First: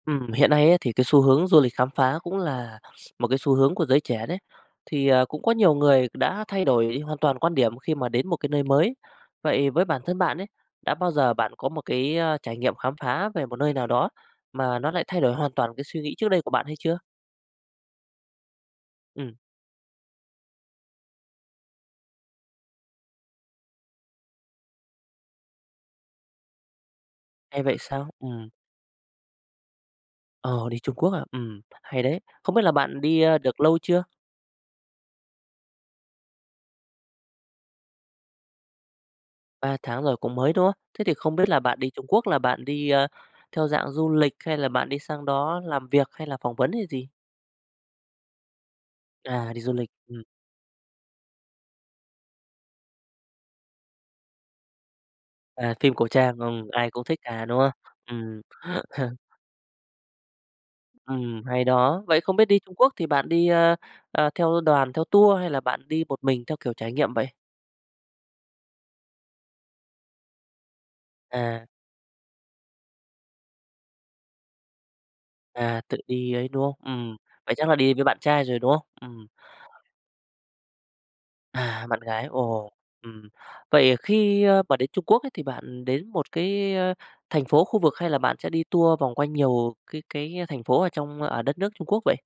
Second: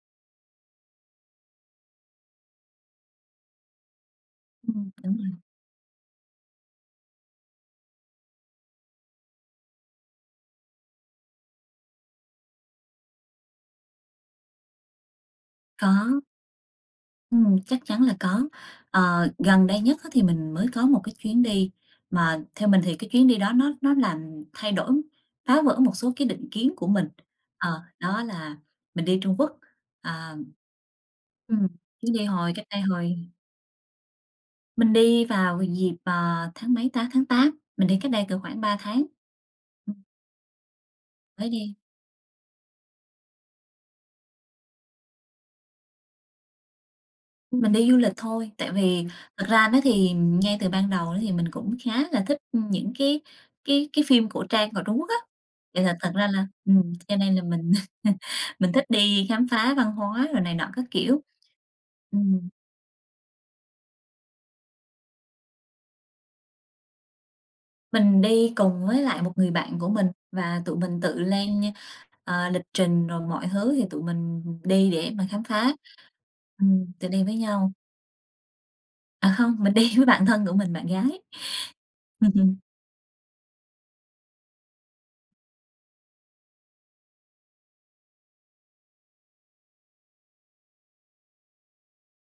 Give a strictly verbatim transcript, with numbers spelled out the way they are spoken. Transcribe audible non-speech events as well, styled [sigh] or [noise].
Ừm, hiện nay á, thì cái xu hướng du lịch khám phá cũng là x một cái xu hướng của giới trẻ đấy, Ừm, thì, đúng à, rồi. cũng có nhiều người đã thay đổi hoàn toàn quan điểm khi mà đến một cái nơi mới. Vậy với bản thân bạn ấy, đã bao giờ bạn có một cái, ơ, trải nghiệm khám phá về một nơi nào đó mà nó lại thay đổi hoàn toàn cái suy nghĩ Có. trước đây của bạn hay chưa? Ừm, chắc chắn là có. Ờ, Ừm. gần đây nhất á thì mình mới có một cái chuyến đi, mà theo mình thì cái chuyến đi đó nó nó làm thay đổi, phá vỡ một số cái định kiến của mình, Hay vậy ờ, sao? đó Ừm. là mình đi Trung Quốc, à Ờ, đi Trung Quốc, à, ừm, Ừm, hay chuyến đấy. đi hồi Không biết cách là đây bạn đi, hồi a, được lâu chưa? Mình đi vào h dịp, à, tháng mấy ta, tháng Tám, mình đi cách đây cỡ khoảng ba tháng. Ba Ừm. tháng rồi, cũng mới, đúng không? Thế thì không Mới biết là đi. bạn đi Trung Quốc là bạn đi, ơ, theo dạng du lịch hay là bạn đi sang đó làm việc hay là phỏng vấn hay gì? Ưm, mình đi du lịch thôi, tại vì thật À, đi ra du đó lịch, thì ừm. ngay từ ban đầu đó thì mình cũng khá là thích, ưm, những cái cái cái phim cổ trang của Trung Quốc á. À, Vậy phim là cổ thật ra trang, là ừm, ai ừm, cũng cho thích, nên là à, đúng không? mình [laughs] Ừm. mình thích [chuckles] đi khám phá văn hóa rồi này nọ, các kiểu. Ừm, hay đó. Vậy không biết Ừm. đi Trung Quốc thì bạn đi, ơ, à, theo đoàn, theo tour hay là bạn đi một mình theo kiểu trải nghiệm vậy? Mình đi cùng với lại một người bạn của mình và tụi mình tự lên À. nh ờ, lịch trình rồi mọi thứ thì tụi mình, ừm, ừm, đi để mà khám phá, À, tự đi ấy, đúng không? ừm, tự Ừm, đi với vậy chắc nhau. là đi với bạn trai rồi, đúng không? Ừm. À, hông, mình đi với bạn thân của mình, bạn gái. À, bạn gái, [laughs] ồ, ừm. Vậy, ờ, khi, ơ, mà đến Trung Quốc ấy thì bạn đến một cái, ơ, thành phố, khu vực hay là bạn sẽ đi tour vòng quanh nhiều cái cái thành phố ở trong ở đất nước Trung Quốc vậy?